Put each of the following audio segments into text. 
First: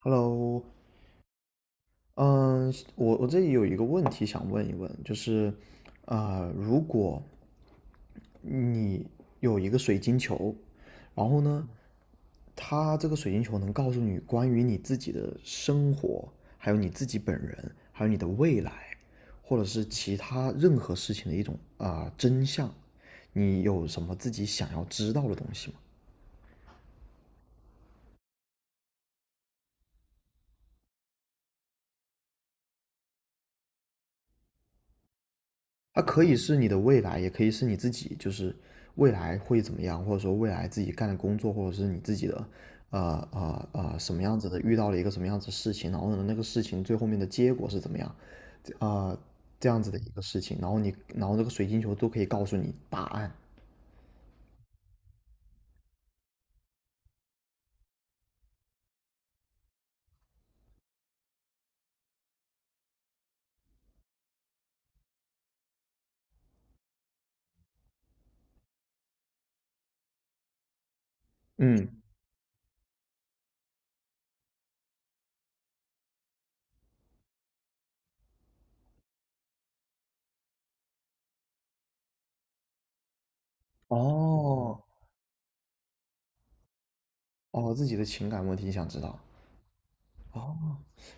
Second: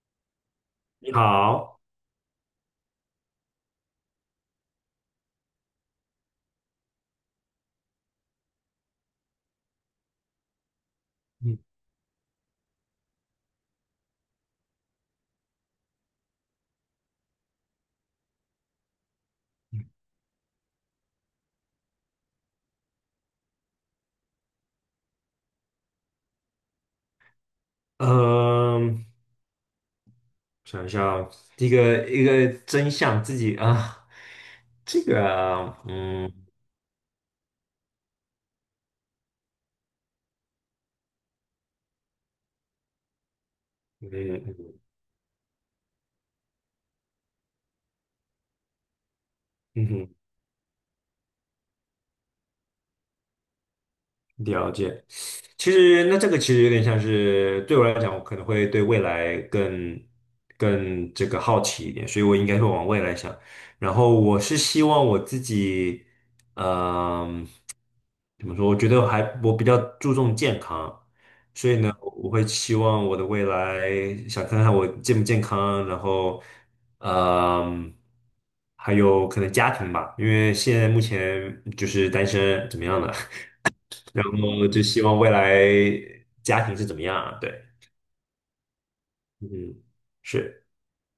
Hello，你好。嗯，我这里有一个问题想问一问，就是，如果你有一个水晶球，然后嗯呢，它这个水晶球能告诉你关于你自己的生活，还有你自己本人，还有你的未来，或者嗯。是其他任何事情的一种真相，你有什么自己想要知道的东西吗？嗯，想一下哦一个一个真相自己啊，这个啊，它可以是你的未来，也可以是你自己，就是未来会怎么样，或者说未来自己干的工作，或者是你自己的，嗯什么样子的，遇嗯到了一个什么样子的事情，然后呢，那个事情最后面的结果是怎么样，啊、呃，这样嗯子的一哼，个事情，然后你，然后这个水晶球都可以告诉你答案。了解。其实那这个其实有点像是，对我来讲，我可能会对未来更这个好奇一点，所以我应该会往未来想。然后我是希望我自己，嗯，怎么说？我觉得我比较注重健康，嗯，我会期望我的未来，想看看我健不健康。然后，嗯，还有可能家庭吧，因为现在目前就是单身，怎么样的，然后哦就希望未来家庭是怎么样，啊？对。哦，自己的情感问题你想知道？嗯，哦。是。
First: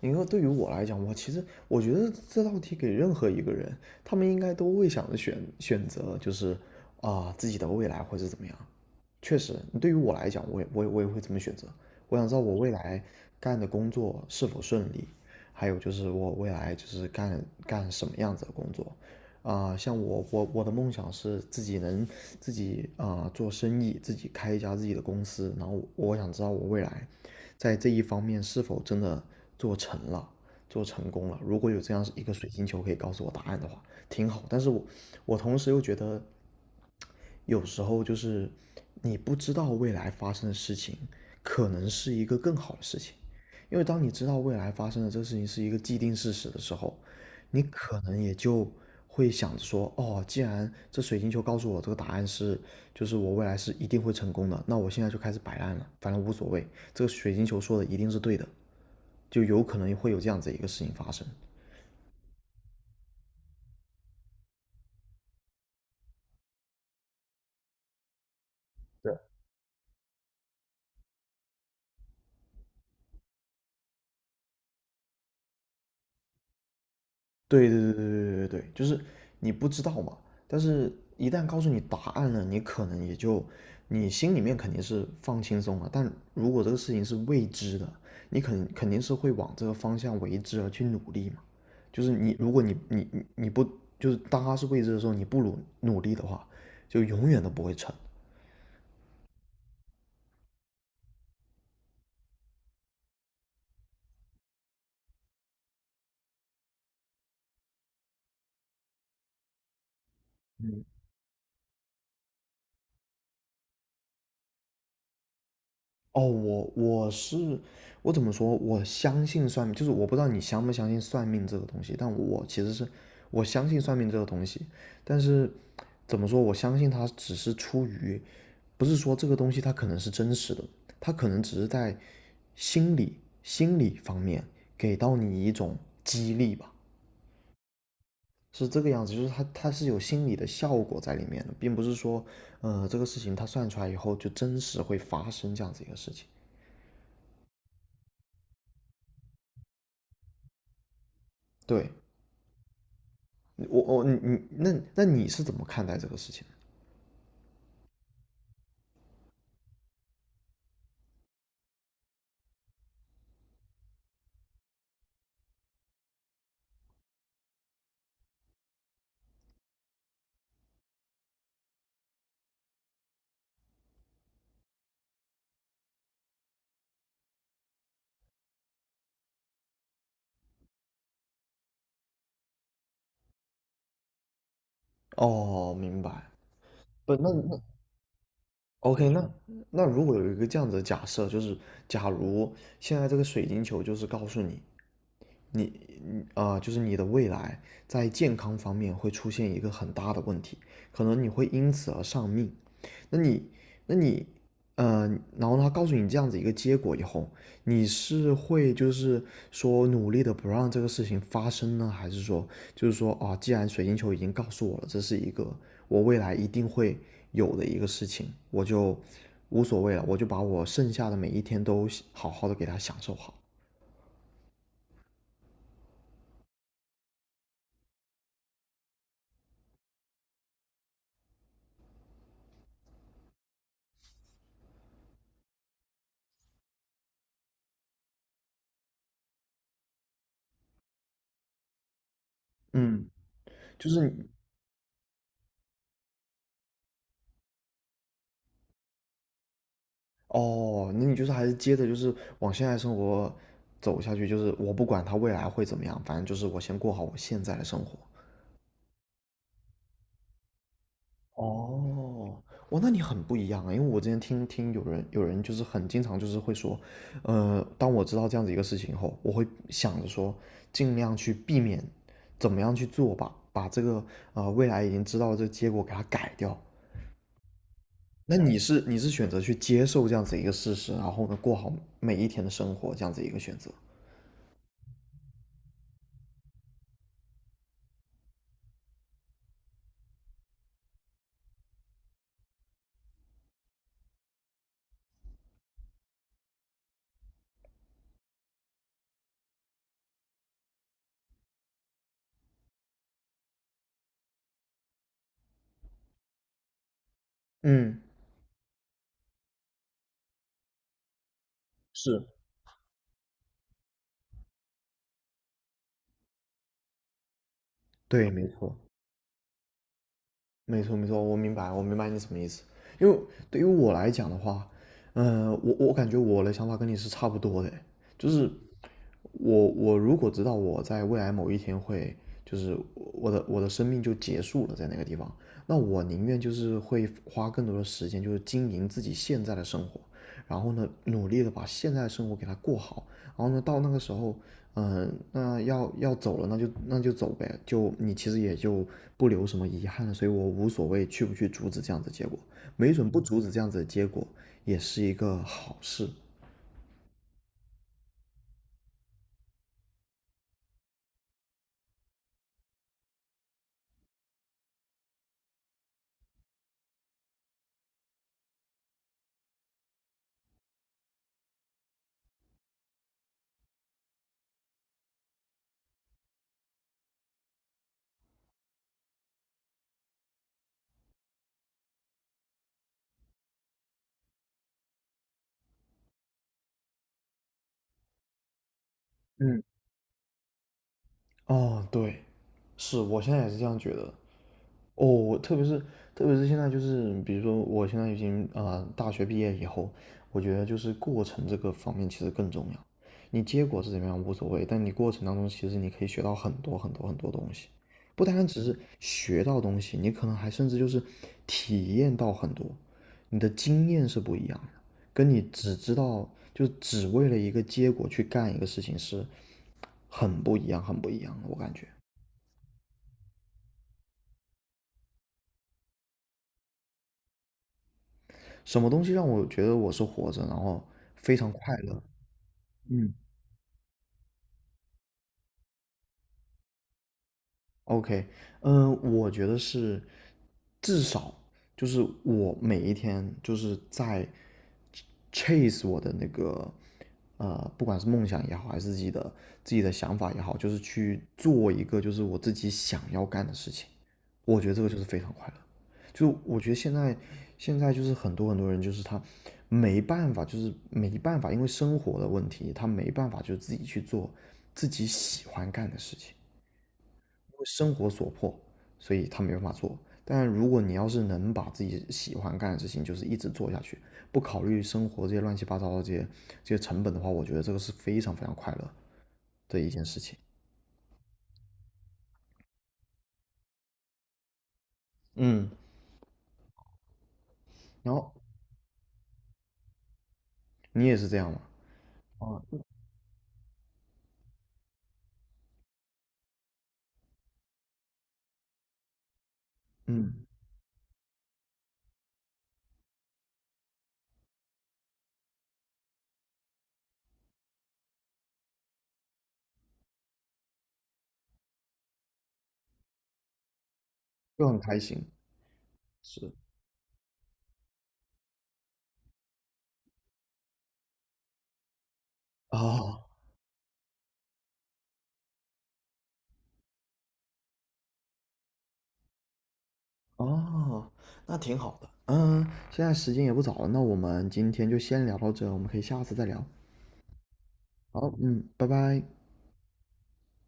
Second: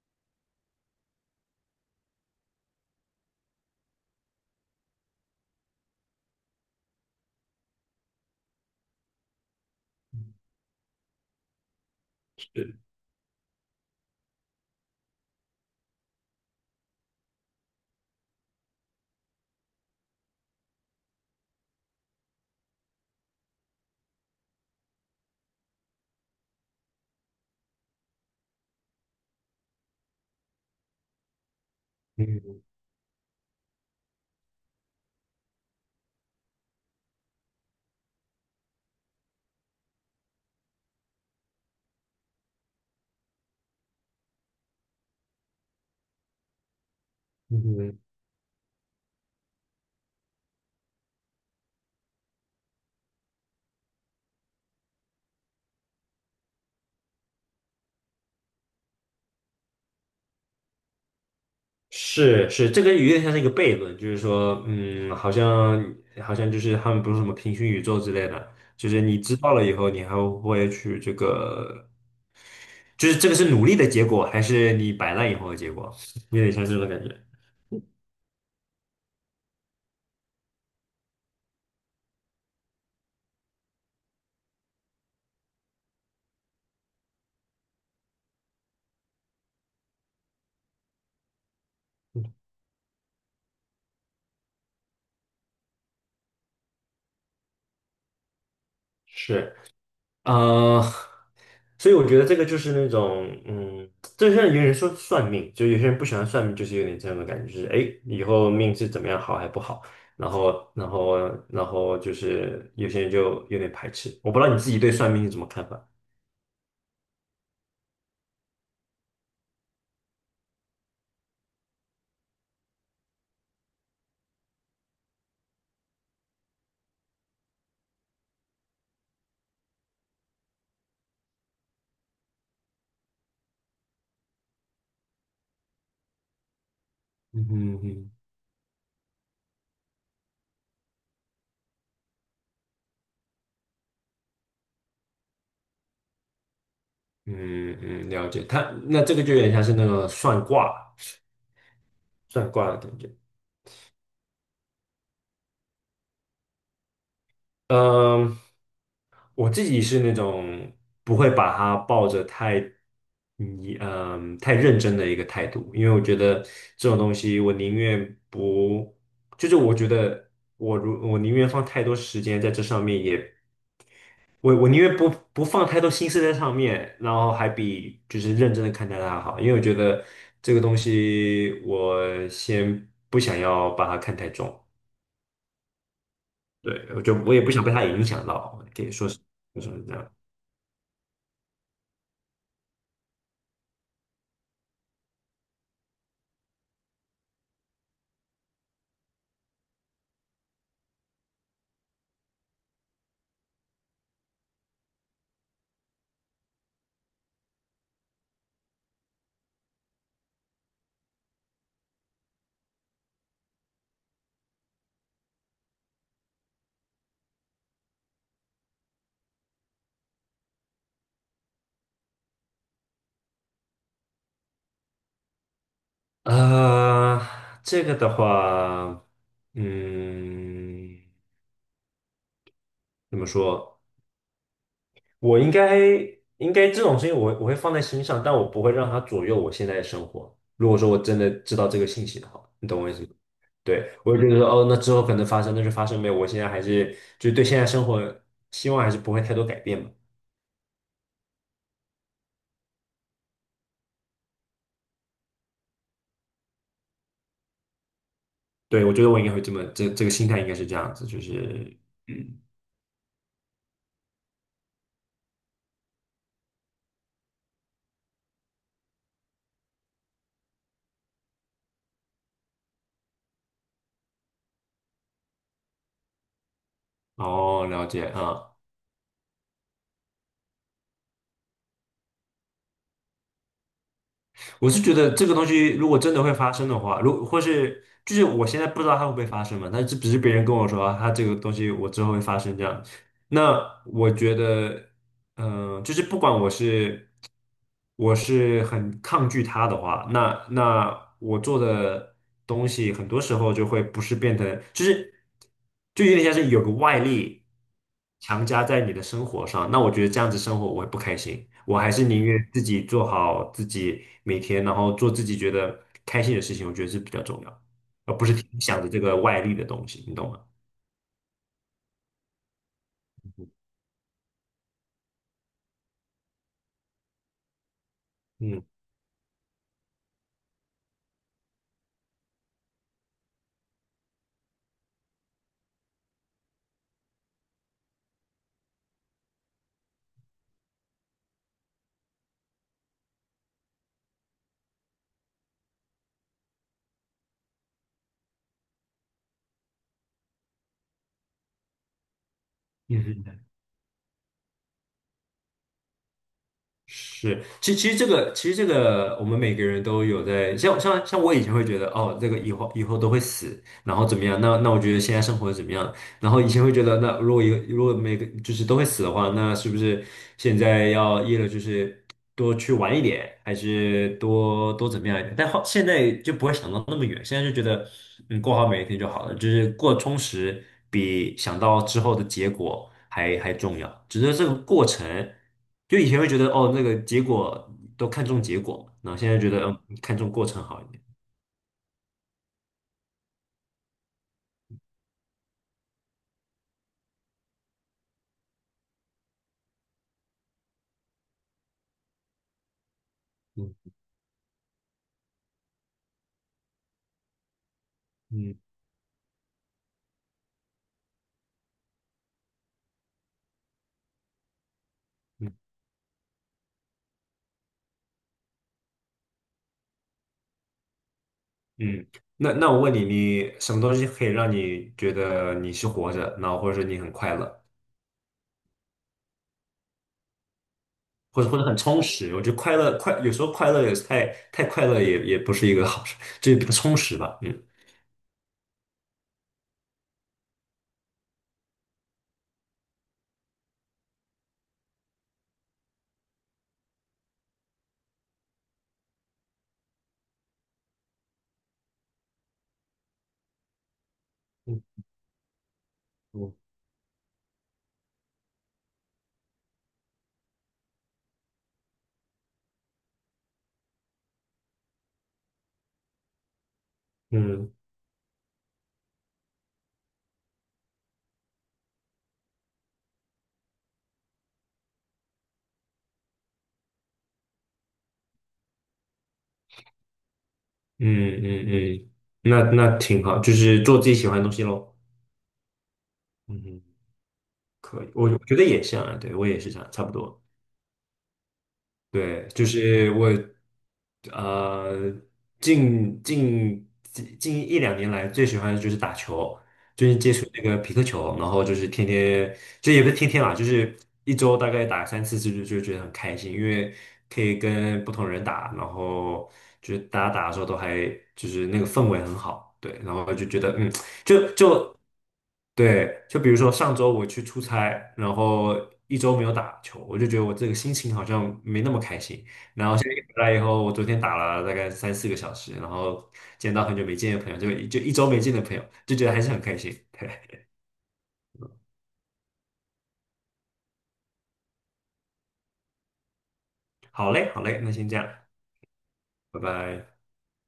你说对于我来讲，我其实我觉得这道题给任何一个人，他们应该都会想着选择，就是自己的未来或者怎么样。确实，对于我来讲，我也会这么选择。我想知道我未是。来干的工作是否顺利，还有就是我未来就是干什么样子的工作。像我我的梦想是自己能自己做生意，自己开一家自己的公司。然后我想知道我未来在这一方面是否真的做成了，做成功了。如果有这样一个水嗯，晶球可以告诉我答案的话，挺好。但是我同时又觉得有时候就是你不知道未来发生的事情，可能是一个更好的事情，因为当你知道未来发生的这个事情是一个既定事实的时候，你嗯哼。可能也就会想着说，哦，既然这水晶球告诉我这个答案是，就是我未来是一定会成功的，那我现在就开始摆烂了，反正无所谓，这个水晶球说的一定是对的，就有可能会有这样子一个事情发生。是是，这个有点像是一个悖论。就是说，嗯，好像就是，他们不是什么平行宇宙之类的，就是你知道了以后，你还会去这个，就是这个是努力的结果，还是你摆烂以后的结果，有点像是这种感觉。对对对对对对对，就是你不知道嘛，但是一旦告诉你答案了，你可能也就你心里面肯定是放轻松了，但如果这个事情是未知的，你肯定是会往这个方向为之而去努力嘛。就是你，如果你不就是当它是未知的时候，你不努力的话，就永远都不会成。是。呃，所以我觉得这个就是那种，嗯，就像有人说算命，就有些人不喜欢算命，就是有点这样的感觉。就是哎，诶以后命是怎么样，好还不好，然后，然后，然后就是有些人就有点排斥。我不知道你自己对算命是怎么看法？哦，我怎么说？我相信算命，就是我不知道你相不相信算命这个东西，但我其实是我相信算命这个东西，但是怎么说？我相信它只是出于，不是说这个东西它可能是真实的，它可能只是在心理方面给到你一种激励吧，嗯哼。嗯。是这个样子，就是它是有心理的效果在里面的，并不是说，这个事情它算出来以后就真实会发生这样子一个事情，嗯，嗯，了解。那这个就有点像是那个算卦、对。的感觉。我我你你那那你是怎么看待这个事情嗯，我自己是那种不会把它抱着太太认真的一个态度，因为我觉得这种东西，我宁愿不，就是我觉得我宁愿放太多时间在这上面也，我宁愿不放太多心思在上面，然后还比就是认真的看待它好，因为我觉得这个东西我先不想要把它看太重。的？哦，明白。对，我就不，那我也不那 想被它影响到，可以 OK，说是。那就是那这如样。果有一个这样子的假设，就是假如现在这个水晶球就是告诉你，就是你的未来在健康方面会出现一个很大的问题，可能你会因此而丧命。那你，那你，呃，然后他告诉你这样子一个结果以后，你是会就是说努力的不让这个事情发生呢，还是说就是说啊，既然水晶球已经告诉我了，这是一个我未来一定会有的一个事情，我就无所谓了，我就把我剩下的每一天都好好的给他享受好。呃，这个的话，嗯，怎么说？我应该应该这种事情，我会放在心上，但我不会让它左右我现在的生活。如果说我真的知道这个信息的话，你懂我意思吗？嗯，就对，是我会觉你得说，哦，那之后可能发生，那就发生呗。我现在还是就对现在生活希望还是不会太多改变嘛。哦，那你就是还是接着就是往现在生活走下去，就是我不管他未来会怎么样，反正就是我先过好我现在的生活。对，我觉得我应该会这么，这个心态应该是这样子，就是，嗯。哦，哇，那你很不一样啊！因为我之前听有人就是很经常就是会说，当我知道这样子一个事情后，我会想着说，尽量去避免，怎么样去做吧，把这个未来已经知道的这个结果给它改掉。哦，了解那啊。你是选择去接受这样子一个事实，然后呢过好每一天的生活这样子一个选择。我是觉得这个东西如果真的会发生的话，如或是就是我现在不知道它会不会发生嘛，但是只是别人跟我说啊，它这个东西我之后会发生这样。那我觉得，嗯、就是不管我是。我是很抗拒他的话，那我做的东西很多时候就会不是变成，就是就有点像是有个外力嗯，强加在你的生活上，那我觉得这样子生活我会不开心，我还是宁是。愿自己做好自己每天，然后做自己觉得开心的事情，我觉得是比较重要，而不对，是没听错。想着这个外力的东西，你懂吗？没错，没错，我明白，我明白你什么意思。因为对于我来讲的话，我感觉我的想法跟你是差不多的，就是嗯，我如果知道我在未来某一天会，就是我的生命就结束了在那个地方，那我宁愿就是会花更多的时间，就是经营自己现在的生活，然后呢，努力的把现在的生活给它过好，然后呢，到那个时候，嗯、那要走了，那就走呗，就你其实也就不留什么遗憾了，所以我无所谓去不去阻止这样子的结果，没嗯准不阻止哼。这样子的结果也是一个好事。是，其实这个我们每个人都有在，像我以前会觉得哦，这个以后都会死，然后怎么样？那我觉得现在生活怎么样？然后以前会觉得，那如果一个如果每个就是都会死的话，那是不是现在要一了，就是多去玩一点，还是多怎么样一点？但后现在就不会想到那么远，现在就觉得嗯，过好每一天就好了，就是过充实比想到之后的结果还重要。只是这个过程，就以前会觉得哦，那个结果都看重结果嘛，然后现在觉得嗯。嗯，看重过程好一点。哦，对，是我现在也是这样觉得。哦，我特别是现在就是，比如说我现在已经大学毕业以后，我觉得就是过程这个方面其实更重要。你结果是嗯。怎么样无所谓，但你过程当中其实你可以学到很多很多很多东西，不单单嗯。只是学到东西，你可能还甚至就是体验到很多，你的经验是不一样的，跟你嗯，只知道就只为了一个结果去干一个事情是很不一样，很不一样的，我感觉。嗯。那我问你，你什么东西可以让你觉得你是活着，然后或者说你很快乐，什么东西让我觉得我是活着，然后非或者常快很乐？充实？我觉得快乐，嗯有时候快乐也是太，快乐也不是一个好事，就是比较充实吧。嗯。，OK，嗯，我觉得是至少就是我每一天就是在 chase 我的那个不管是梦想也好，还是自己的想法也好，就是去做一个就是我自己想要干的事情。我觉得这个就是非常快乐。就嗯。我觉得现在就是很多很多人就是他没办法，就是没办法，因为生活的问题，他没办法就自己去做自己喜欢干的事情，因为嗯。生活所迫，所以他没办法做。但如果你要是能把自己喜欢干的事情，就是一直做下去，不考虑生活这些乱七八糟的这些成本的话，我觉得这个是非常非常快乐的一件事情。嗯。嗯。嗯。嗯。那挺好，就是做自己喜欢的东西喽。嗯，嗯，可以。然后我觉得也像啊，对我也是这样，差不多。你也是这样吗？对，啊，就是我，呃，近近近一两年来最喜欢的就是打球，就是接嗯，触那个匹克球，然后就是天天，就也不是天天啦，就是一周大概打三四次，就觉得很开心，因为可以跟不同人打，然后就是大家打的时候都还就是那个氛围很好。对，然后就觉得嗯，就很就开心。对，就比是。如说上周我去出差，然后一周没有打球，我就觉得我这个心情好像没那么开心。然后现在一哦回来以后，我昨天打了大概三四个小时，然后见到很久没见的朋友，就一周没见的朋友，就觉得还是很开心。对，哦，那挺好的。嗯，现在时间也不早了，那我们今天就先聊到这，我们可以下次再聊。好嘞，好嘞，那先这样，好，嗯，拜拜。拜拜。